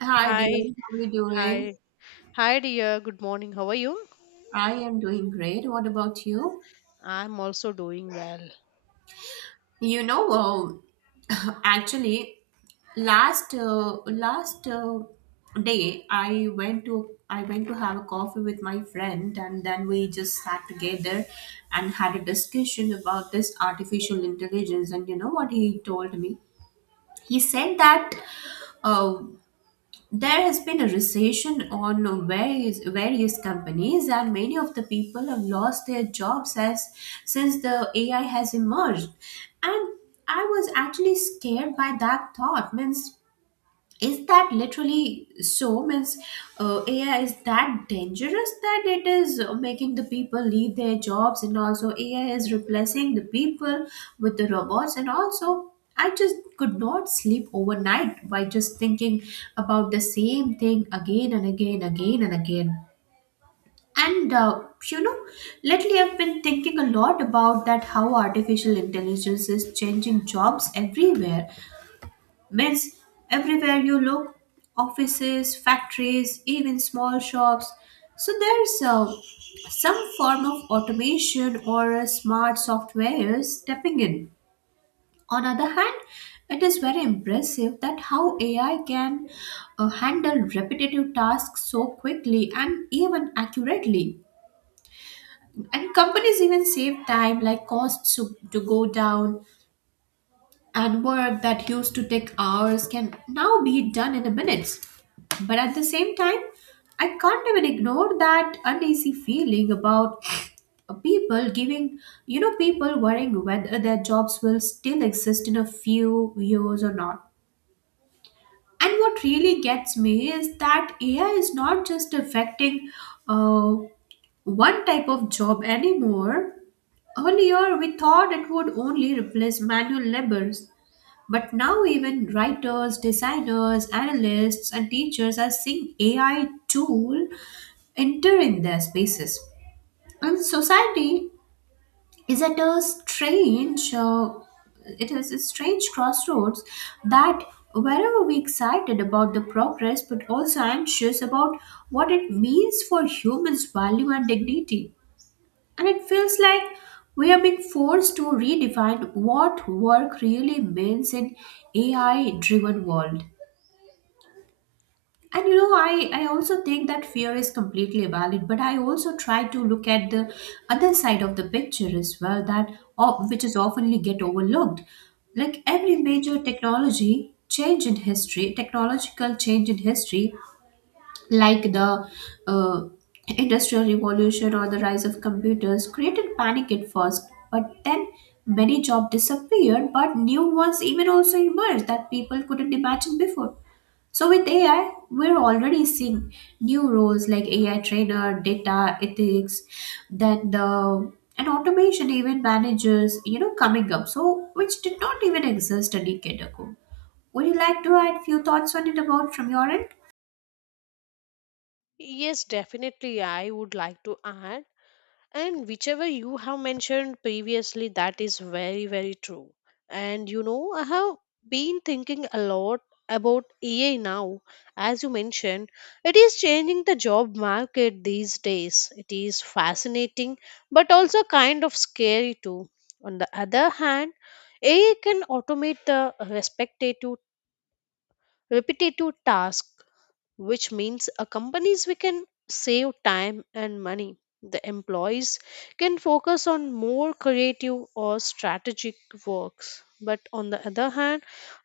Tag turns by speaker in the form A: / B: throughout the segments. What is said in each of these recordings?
A: Hi, dear.
B: Hi,
A: How are you doing?
B: hi, Hi, dear. Good morning. How are you?
A: I am doing great. What about you?
B: I'm also doing well.
A: You know, um, Actually, last last day I went to have a coffee with my friend, and then we just sat together and had a discussion about this artificial intelligence. And you know what he told me? He said that. Uh, there has been a recession on various companies and many of the people have lost their jobs as since the AI has emerged, and I was actually scared by that thought. Means is that literally so? Means AI is that dangerous that it is making the people leave their jobs, and also AI is replacing the people with the robots. And also, I just could not sleep overnight by just thinking about the same thing again and again, again and again. And uh, you know, Lately I've been thinking a lot about that how artificial intelligence is changing jobs everywhere. Myths everywhere you look: offices, factories, even small shops. So there's some form of automation or a smart software stepping in. On other hand, it is very impressive that how AI can handle repetitive tasks so quickly and even accurately. And companies even save time, like costs to go down, and work that used to take hours can now be done in a minutes. But at the same time, I can't even ignore that uneasy feeling about people giving, people worrying whether their jobs will still exist in a few years or not. And what really gets me is that AI is not just affecting uh, one type of job anymore. Earlier, we thought it would only replace manual labor, but now, even writers, designers, analysts, and teachers are seeing AI tool enter in their spaces. And society is at a strange, it is a strange crossroads that wherever we excited about the progress, but also anxious about what it means for humans' value and dignity. And it feels like we are being forced to redefine what work really means in AI driven world. And you know, I also think that fear is completely valid, but I also try to look at the other side of the picture as well, that which is oftenly get overlooked. Like every major technology change in history, technological change in history, like the uh, industrial revolution or the rise of computers, created panic at first, but then many jobs disappeared, but new ones even also emerged that people couldn't imagine before. So with AI, we're already seeing new roles like AI trainer, data ethics, then the and automation even managers, you know, coming up. So which did not even exist a decade ago. Would you like to add few thoughts on it about from your end?
B: Yes, definitely. I would like to add. And whichever you have mentioned previously, that is very, very true. And you know, I have been thinking a lot about AI now. As you mentioned, it is changing the job market these days. It is fascinating, but also kind of scary too. On the other hand, AI can automate the respectative repetitive task, which means a companies we can save time and money, the employees can focus on more creative or strategic works. But on the other hand,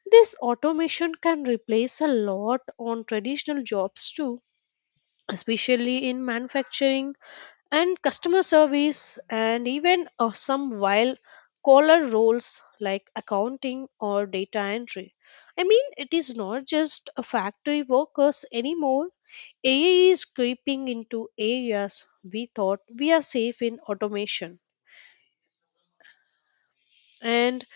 B: this automation can replace a lot on traditional jobs too, especially in manufacturing and customer service, and even some while caller roles like accounting or data entry. I mean, it is not just a factory workers anymore. AI is creeping into areas we thought we are safe in automation, and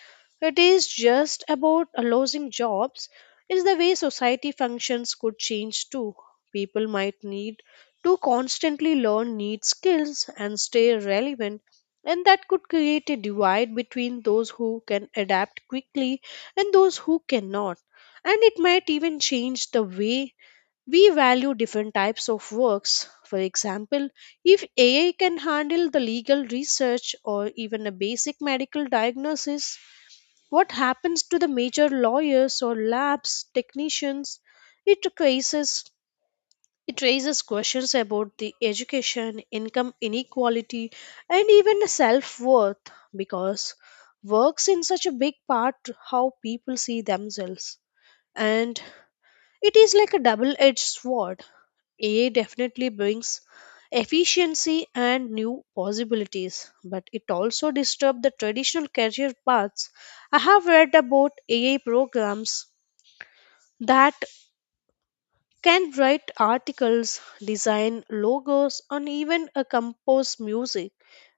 B: it is just about losing jobs, is the way society functions could change too. People might need to constantly learn new skills and stay relevant, and that could create a divide between those who can adapt quickly and those who cannot. And it might even change the way we value different types of works. For example, if AI can handle the legal research or even a basic medical diagnosis, what happens to the major lawyers or labs technicians? It raises it raises questions about the education, income inequality, and even self worth, because works in such a big part how people see themselves. And it is like a double edged sword. AI definitely brings efficiency and new possibilities, but it also disturbs the traditional career paths. I have read about AI programs that can write articles, design logos, and even compose music.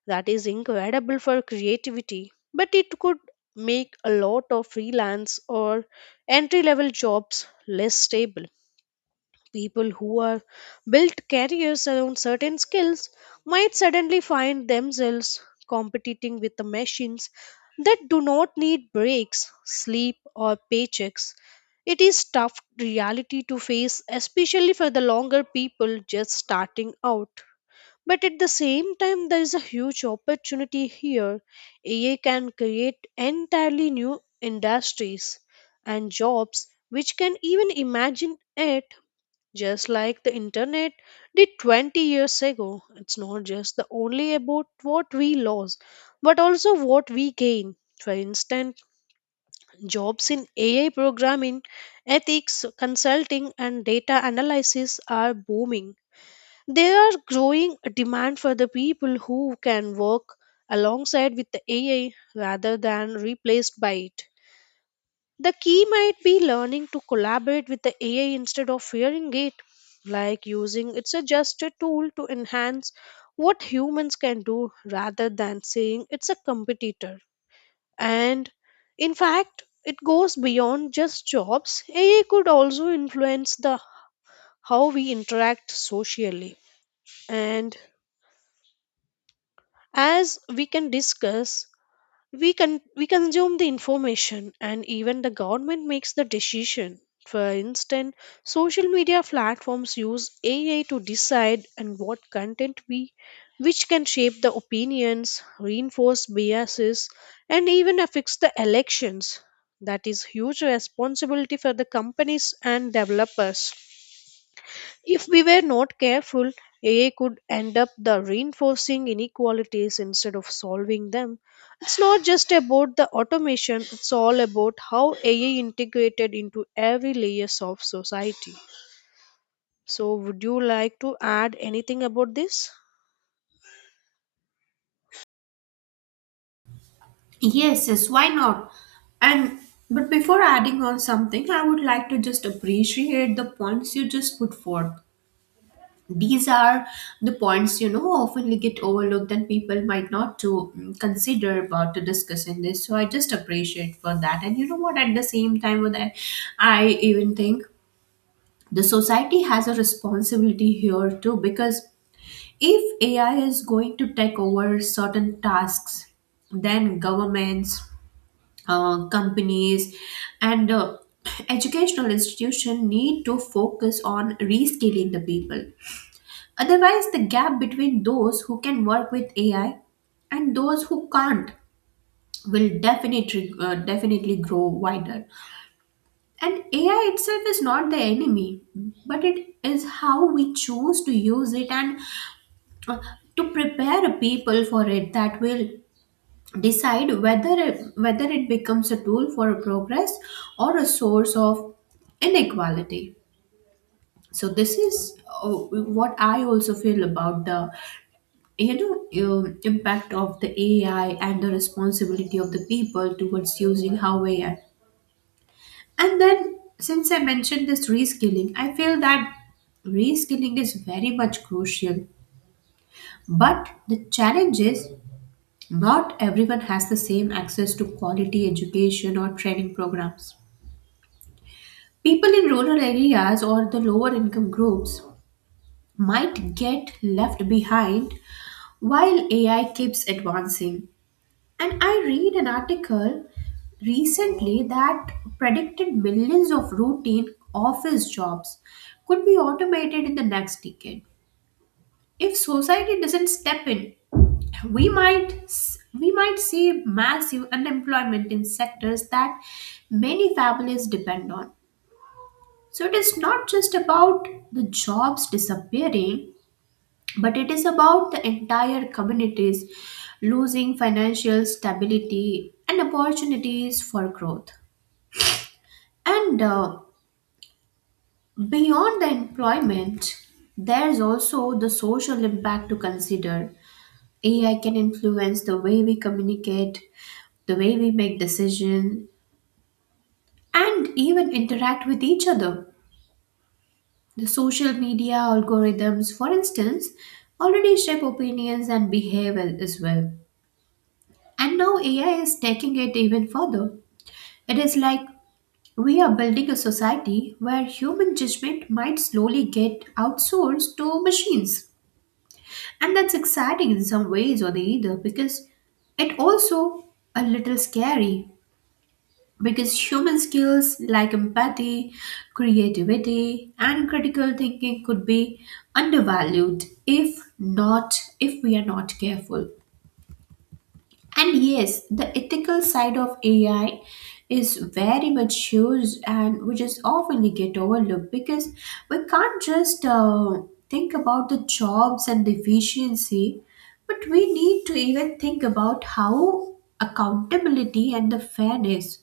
B: That is incredible for creativity, but it could make a lot of freelance or entry level jobs less stable. People who are built careers around certain skills might suddenly find themselves competing with the machines that do not need breaks, sleep, or paychecks. It is tough reality to face, especially for the longer people just starting out. But at the same time, there is a huge opportunity here. AI can create entirely new industries and jobs which can even imagine it, just like the internet did 20 years ago. It's not just the only about what we lose, but also what we gain. For instance, jobs in AI programming, ethics, consulting, and data analysis are booming. There are growing demand for the people who can work alongside with the AI rather than replaced by it. The key might be learning to collaborate with the AI instead of fearing it, like using it's a just a tool to enhance what humans can do rather than saying it's a competitor. And in fact, it goes beyond just jobs. AI could also influence the how we interact socially. And as we can discuss, we consume the information and even the government makes the decision. For instance, social media platforms use AI to decide and what content we, which can shape the opinions, reinforce biases, and even affects the elections. That is huge responsibility for the companies and developers. If we were not careful, AI could end up the reinforcing inequalities instead of solving them. It's not just about the automation, it's all about how AI integrated into every layers of society. So would you like to add anything about this?
A: Yes, yes, why not? And but before adding on something, I would like to just appreciate the points you just put forth. These are the points you know often get overlooked and people might not to consider about to discuss in this. So I just appreciate for that. And you know what? At the same time, with that, I even think the society has a responsibility here too, because if AI is going to take over certain tasks, then governments companies and educational institution need to focus on reskilling the people. Otherwise, the gap between those who can work with AI and those who can't will definitely grow wider. And AI itself is not the enemy, but it is how we choose to use it and uh, to prepare people for it that will decide whether it becomes a tool for progress or a source of inequality. So this is uh, what I also feel about the you know impact of the AI and the responsibility of the people towards using how AI. And then since I mentioned this reskilling, I feel that reskilling is very much crucial, but the challenge is not everyone has the same access to quality education or training programs. People in rural areas or the lower income groups might get left behind while AI keeps advancing. And I read an article recently that predicted millions of routine office jobs could be automated in the next decade. If society doesn't step in, we might we might see massive unemployment in sectors that many families depend on. So it is not just about the jobs disappearing, but it is about the entire communities losing financial stability and opportunities for growth. And Beyond the employment, there's also the social impact to consider. AI can influence the way we communicate, the way we make decisions, and even interact with each other. The social media algorithms, for instance, already shape opinions and behavior as well. And now AI is taking it even further. It is like we are building a society where human judgment might slowly get outsourced to machines. And that's exciting in some ways or the other, because it also a little scary, because human skills like empathy, creativity, and critical thinking could be undervalued if we are not careful. And yes, the ethical side of AI is very much used, and which is often get overlooked, because we can't just think about the jobs and the efficiency, but we need to even think about how accountability and the fairness.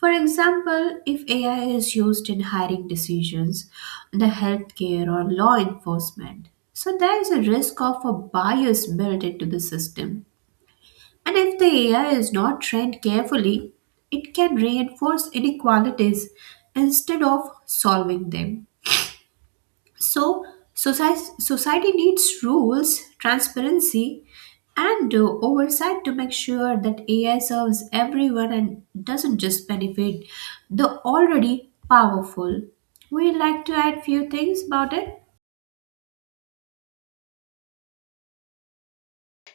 A: For example, if AI is used in hiring decisions, the healthcare or law enforcement, so there is a risk of a bias built into the system, and if the AI is not trained carefully, it can reinforce inequalities instead of solving them. So, society needs rules, transparency, and oversight to make sure that AI serves everyone and doesn't just benefit the already powerful. Would you like to add few things about it?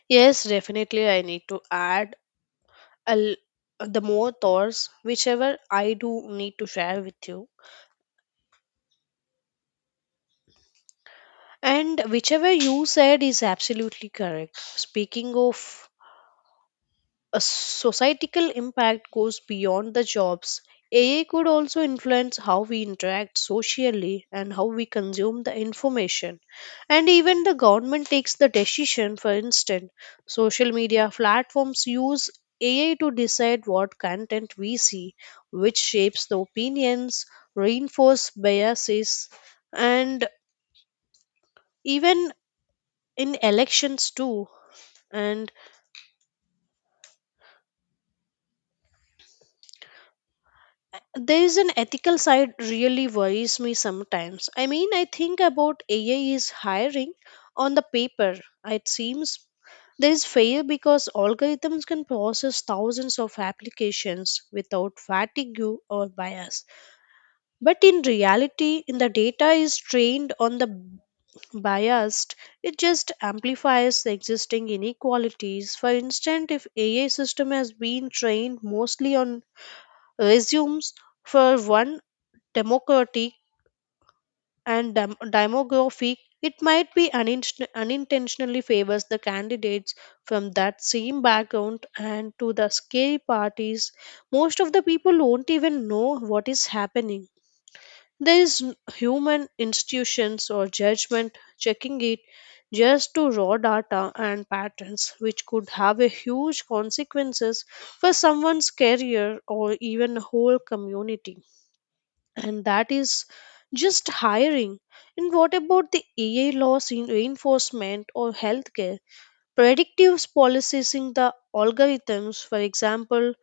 B: Yes, definitely. I need to add a l- the more thoughts, whichever I do need to share with you. And whichever you said is absolutely correct. Speaking of a societal impact goes beyond the jobs. AI could also influence how we interact socially and how we consume the information. And even the government takes the decision. For instance, social media platforms use AI to decide what content we see, which shapes the opinions, reinforce biases, and even in elections too. And there is an ethical side really worries me sometimes. I mean, I think about AI is hiring on the paper. It seems there is fair because algorithms can process thousands of applications without fatigue or bias. But in reality, in the data is trained on the biased, it just amplifies the existing inequalities. For instance, if AI system has been trained mostly on resumes for one democratic and demographic, it might be unintentionally favors the candidates from that same background and to the scary parties. Most of the people won't even know what is happening. There is human institutions or judgment checking it, just to raw data and patterns, which could have a huge consequences for someone's career or even a whole community. And that is just hiring. And what about the AI laws in reinforcement or healthcare? Predictive policing the algorithms, for example,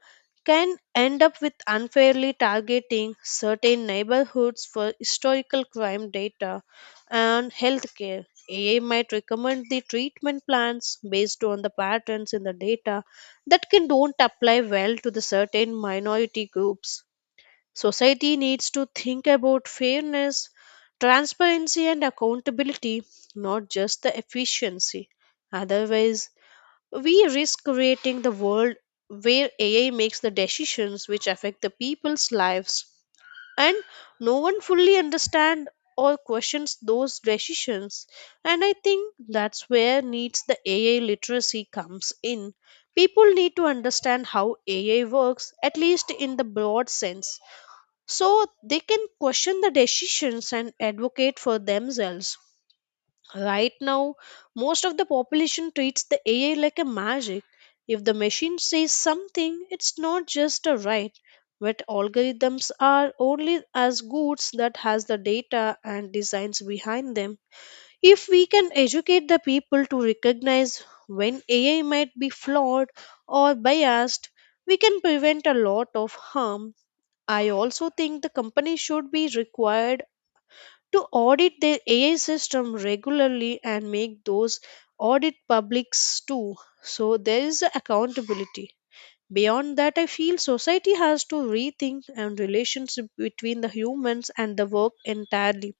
B: can end up with unfairly targeting certain neighborhoods for historical crime data and healthcare. AI might recommend the treatment plans based on the patterns in the data that can don't apply well to the certain minority groups. Society needs to think about fairness, transparency, and accountability, not just the efficiency. Otherwise, we risk creating the world where AI makes the decisions which affect the people's lives, and no one fully understands or questions those decisions. And I think that's where needs the AI literacy comes in. People need to understand how AI works, at least in the broad sense, so they can question the decisions and advocate for themselves. Right now, most of the population treats the AI like a magic. If the machine says something, it's not just a right, but algorithms are only as goods that has the data and designs behind them. If we can educate the people to recognize when AI might be flawed or biased, we can prevent a lot of harm. I also think the company should be required to audit their AI system regularly and make those audit publics too. So there is a accountability. Beyond that, I feel society has to rethink and relationship between the humans and the work entirely.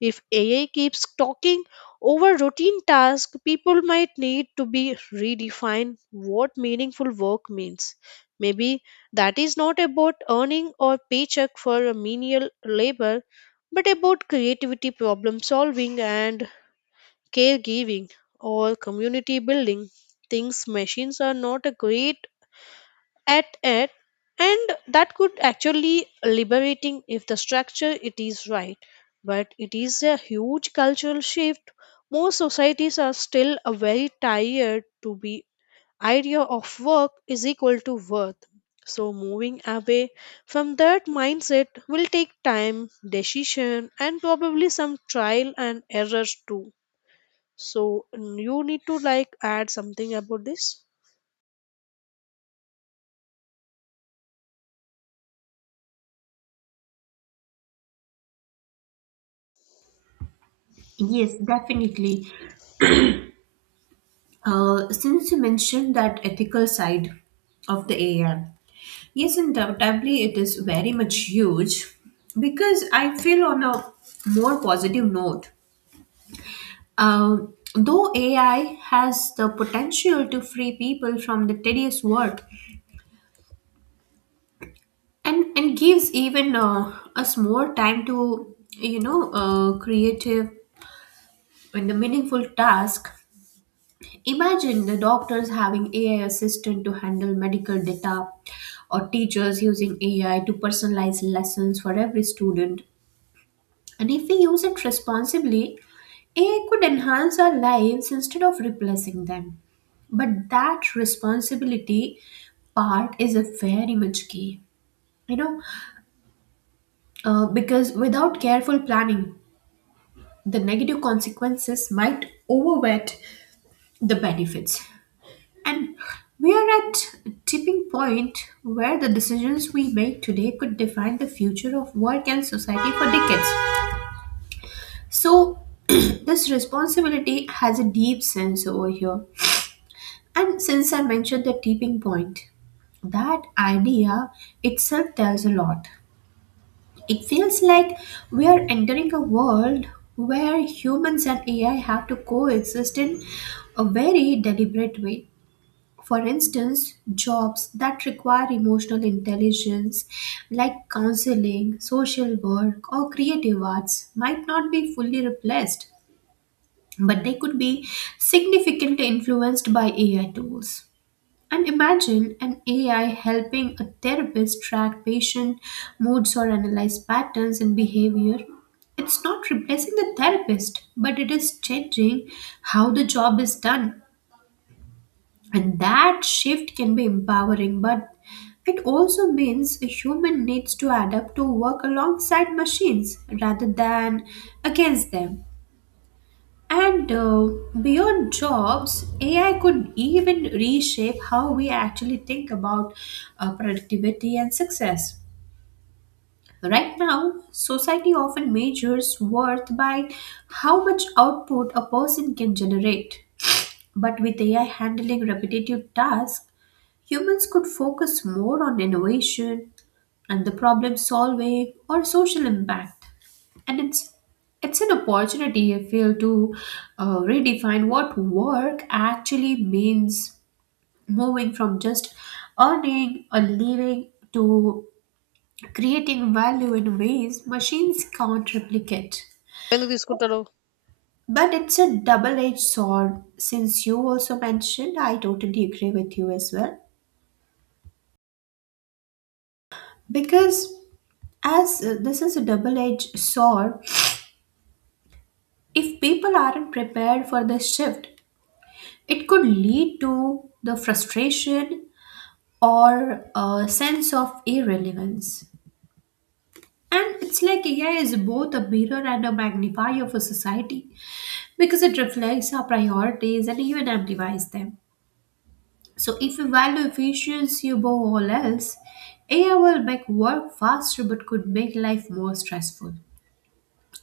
B: If AI keeps talking over routine tasks, people might need to be redefined what meaningful work means. Maybe that is not about earning a paycheck for a menial labor, but about creativity, problem solving, and caregiving or community building. Things machines are not a great at it, and that could actually liberating if the structure it is right. But it is a huge cultural shift. Most societies are still a very tired to be idea of work is equal to worth. So moving away from that mindset will take time decision and probably some trial and errors too. So you need to like add something about this.
A: Yes, definitely. Since you mentioned that ethical side of the AI, yes, undoubtedly, it is very much huge, because I feel on a more positive note. Though AI has the potential to free people from the tedious work, and gives even us more time to, you know, creative and the meaningful task. Imagine the doctors having AI assistant to handle medical data or teachers using AI to personalize lessons for every student. And if we use it responsibly, AI could enhance our lives instead of replacing them. But that responsibility part is a very much key. You know, because without careful planning, the negative consequences might overweight the benefits. And we are at a tipping point where the decisions we make today could define the future of work and society for decades. So, this responsibility has a deep sense over here. And since I mentioned the tipping point, that idea itself tells a lot. It feels like we are entering a world where humans and AI have to coexist in a very deliberate way. For instance, jobs that require emotional intelligence, like counseling, social work, or creative arts, might not be fully replaced, but they could be significantly influenced by AI tools. And imagine an AI helping a therapist track patient moods or analyze patterns in behavior. It's not replacing the therapist, but it is changing how the job is done. And that shift can be empowering, but it also means a human needs to adapt to work alongside machines rather than against them. And Beyond jobs, AI could even reshape how we actually think about productivity and success. Right now, society often measures worth by how much output a person can generate. But with AI handling repetitive tasks, humans could focus more on innovation and the problem solving or social impact. And it's an opportunity, I feel, to redefine what work actually means, moving from just earning a living to creating value in ways machines can't replicate.
B: ఎందుకు తీసుకుంటారు.
A: But it's a double edged sword, since you also mentioned, I totally agree with you as well. Because As this is a double edged sword, if people aren't prepared for this shift, it could lead to the frustration or a sense of irrelevance. And it's like AI is both a mirror and a magnifier for society, because it reflects our priorities and even amplifies them. So, if you value efficiency above all else, AI will make work faster but could make life more stressful.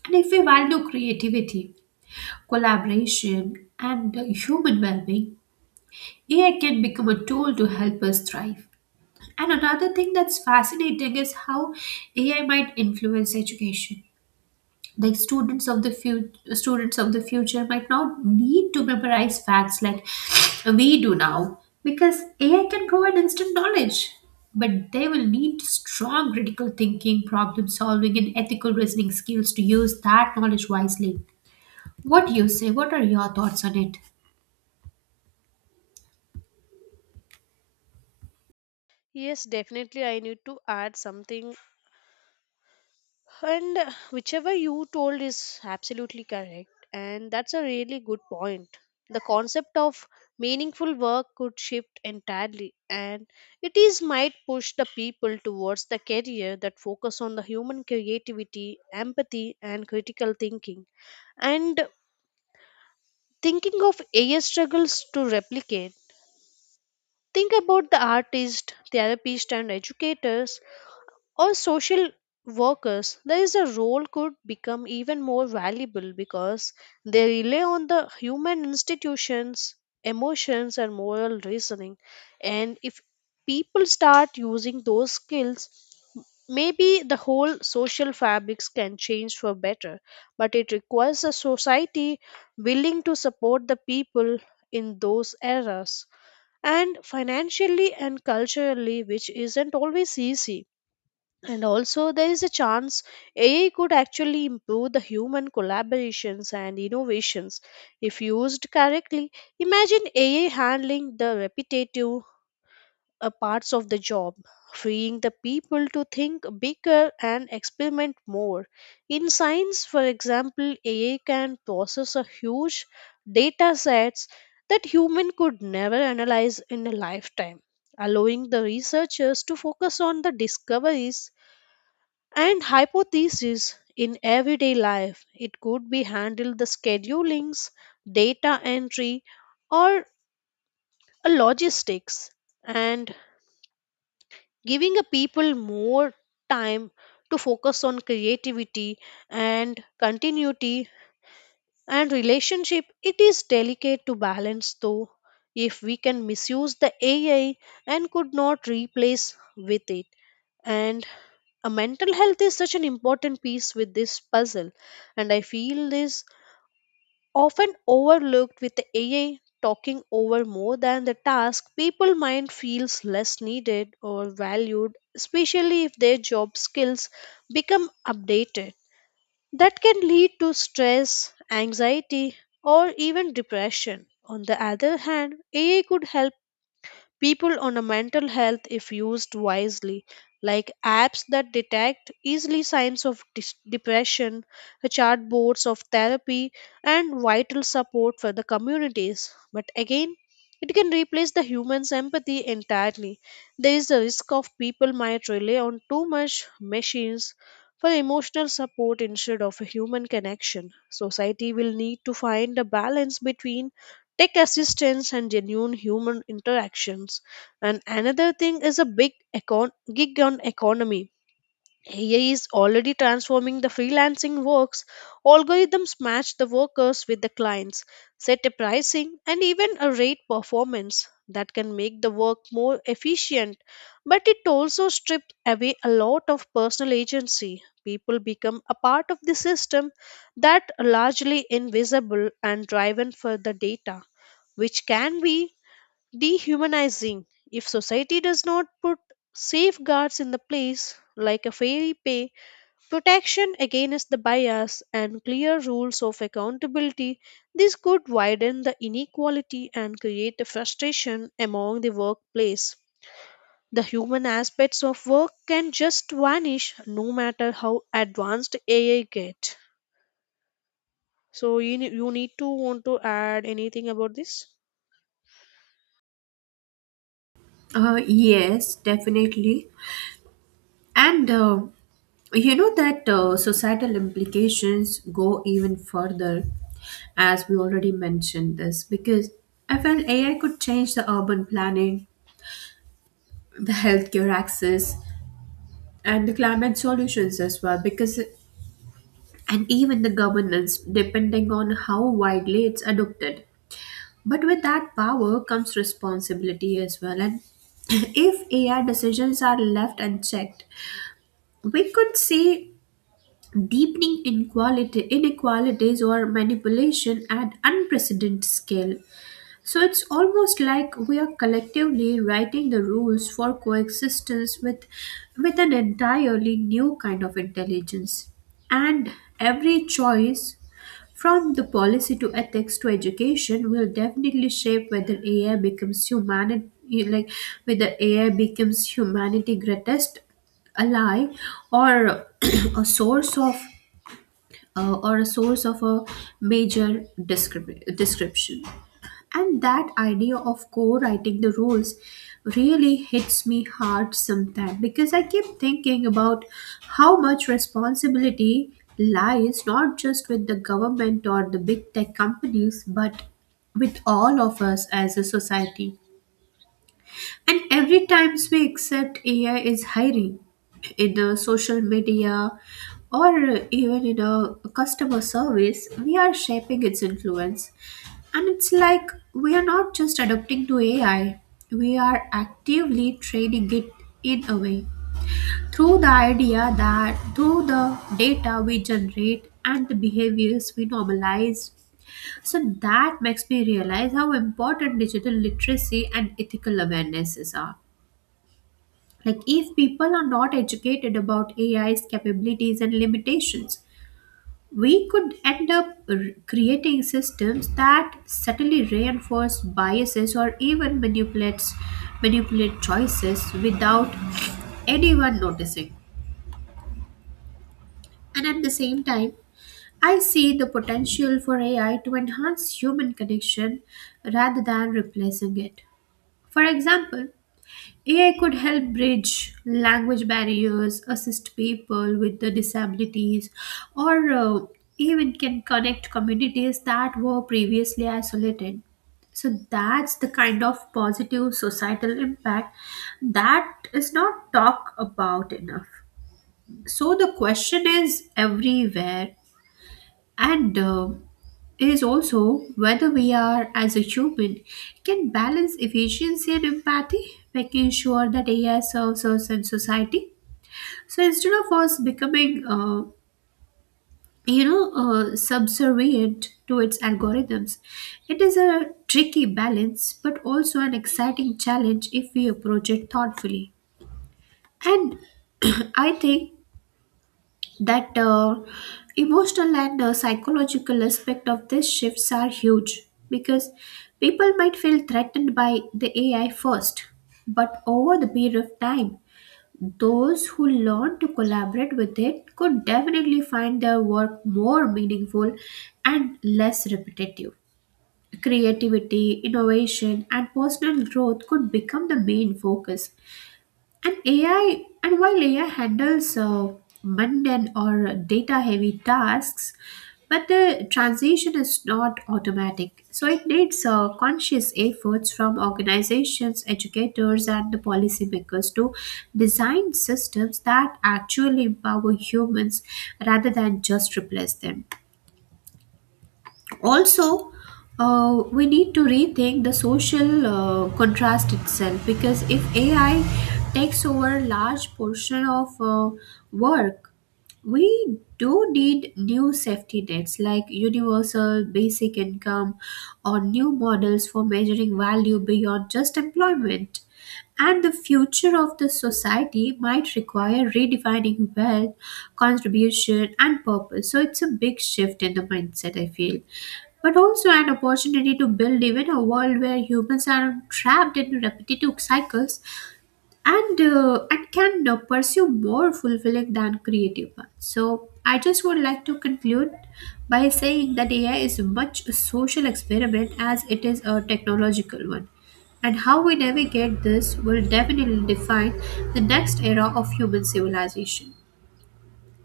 A: And if we value creativity, collaboration, and human well being, AI can become a tool to help us thrive. And another thing that's fascinating is how AI might influence education. Like students of the future might not need to memorize facts like we do now, because AI can provide instant knowledge. But they will need strong critical thinking, problem solving, and ethical reasoning skills to use that knowledge wisely. What do you say? What are your thoughts on it?
B: Yes, definitely. I need to add something. And whichever you told is absolutely correct. And that's a really good point. The concept of meaningful work could shift entirely, and it is might push the people towards the career that focus on the human creativity, empathy, and critical thinking. And thinking of AI struggles to replicate. Think about the artist, therapist, and educators or social workers, there is a role could become even more valuable, because they rely on the human institutions, emotions and moral reasoning. And if people start using those skills, maybe the whole social fabrics can change for better. But it requires a society willing to support the people in those eras, and financially and culturally, which isn't always easy. And also there is a chance AI could actually improve the human collaborations and innovations if used correctly. Imagine AI handling the repetitive parts of the job, freeing the people to think bigger and experiment more. In science, for example, AI can process a huge data sets that human could never analyze in a lifetime, allowing the researchers to focus on the discoveries and hypotheses. In everyday life, it could be handled the schedulings, data entry, or a logistics, and giving a people more time to focus on creativity and continuity and relationship. It is delicate to balance though. If we can misuse the AI and could not replace with it, and a mental health is such an important piece with this puzzle, and I feel this often overlooked with the AI talking over more than the task, people mind feels less needed or valued, especially if their job skills become updated. That can lead to stress, anxiety, or even depression. On the other hand, AI could help people on a mental health, if used wisely, like apps that detect easily signs of depression, chatbots of therapy, and vital support for the communities. But again, it can replace the human's empathy entirely. There is a risk of people might rely on too much machines for emotional support instead of a human connection. Society will need to find a balance between tech assistance and genuine human interactions. And another thing is a big gig on economy. AI is already transforming the freelancing works. Algorithms match the workers with the clients, set a pricing and even a rate performance that can make the work more efficient. But it also strips away a lot of personal agency. People become a part of the system that are largely invisible and driven for the data, which can be dehumanizing. If society does not put safeguards in the place, like a fair pay, protection against the bias and clear rules of accountability, this could widen the inequality and create a frustration among the workplace. The human aspects of work can just vanish no matter how advanced AI get. So you, you need to want to add anything about this.
A: Yes, definitely. And you know that societal implications go even further, as we already mentioned this, because I felt AI could change the urban planning, the healthcare access, and the climate solutions as well, because and even the governance, depending on how widely it's adopted. But with that power comes responsibility as well, and if AI decisions are left unchecked, we could see deepening inequality, inequalities or manipulation at unprecedented scale. So it's almost like we are collectively writing the rules for coexistence with an entirely new kind of intelligence. And every choice, from the policy to ethics to education, will definitely shape whether AI becomes humanity, like whether AI becomes humanity greatest ally or a source of or a source of a description. And that idea of co writing the rules really hits me hard sometimes because I keep thinking about how much responsibility lies not just with the government or the big tech companies but with all of us as a society. And every times we accept AI is hiring in the social media or even in a customer service, we are shaping its influence. And it's like we are not just adapting to AI, we are actively training it in a way through the idea that through the data we generate and the behaviors we normalize. So that makes me realize how important digital literacy and ethical awarenesses are, like, if people are not educated about AI's capabilities and limitations, we could end up creating systems that subtly reinforce biases or even manipulate choices without anyone noticing. And at the same time, I see the potential for AI to enhance human connection rather than replacing it. For example, AI could help bridge language barriers, assist people with the disabilities, or even can connect communities that were previously isolated. So that's the kind of positive societal impact that is not talked about enough. So the question is everywhere, and is also whether we are, as a human, can balance efficiency and empathy, making sure that AI serves us and society. So instead of us subservient to its algorithms, it is a tricky balance, but also an exciting challenge if we approach it thoughtfully. And I think that emotional and psychological aspect of these shifts are huge because people might feel threatened by the AI first, but over the period of time, those who learn to collaborate with it could definitely find their work more meaningful and less repetitive. Creativity, innovation, and personal growth could become the main focus and while AI handles mundane or data heavy tasks, but the transition is not automatic. So it needs conscious efforts from organizations, educators, and the policymakers to design systems that actually empower humans rather than just replace them. Also, we need to rethink the social contrast itself because if ai takes over large portion of work, we do need new safety nets like universal basic income or new models for measuring value beyond just employment, and the future of the society might require redefining wealth, contribution and purpose. So it's a big shift in the mindset I feel, but also an opportunity to build even a world where humans are trapped in repetitive cycles and can pursue more fulfilling than creative ones. So I just would like to conclude by saying that AI is much a social experiment as it is a technological one. And how we navigate this will definitely define the next era of human civilization.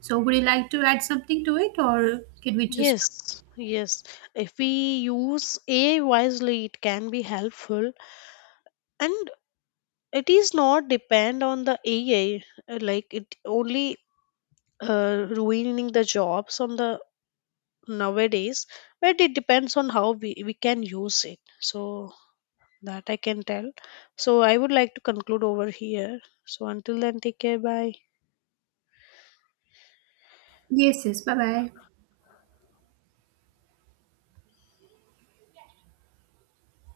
A: So, would you like to add something to it, or can we just?
B: Yes, yes. If we use AI wisely, it can be helpful, and it is not depend on the AI. Like it only ruining the jobs on the nowadays, but it depends on how we can use it. So that I can tell. So I would like to conclude over here. So until then, take care. Bye.
A: Yes, yes, bye bye.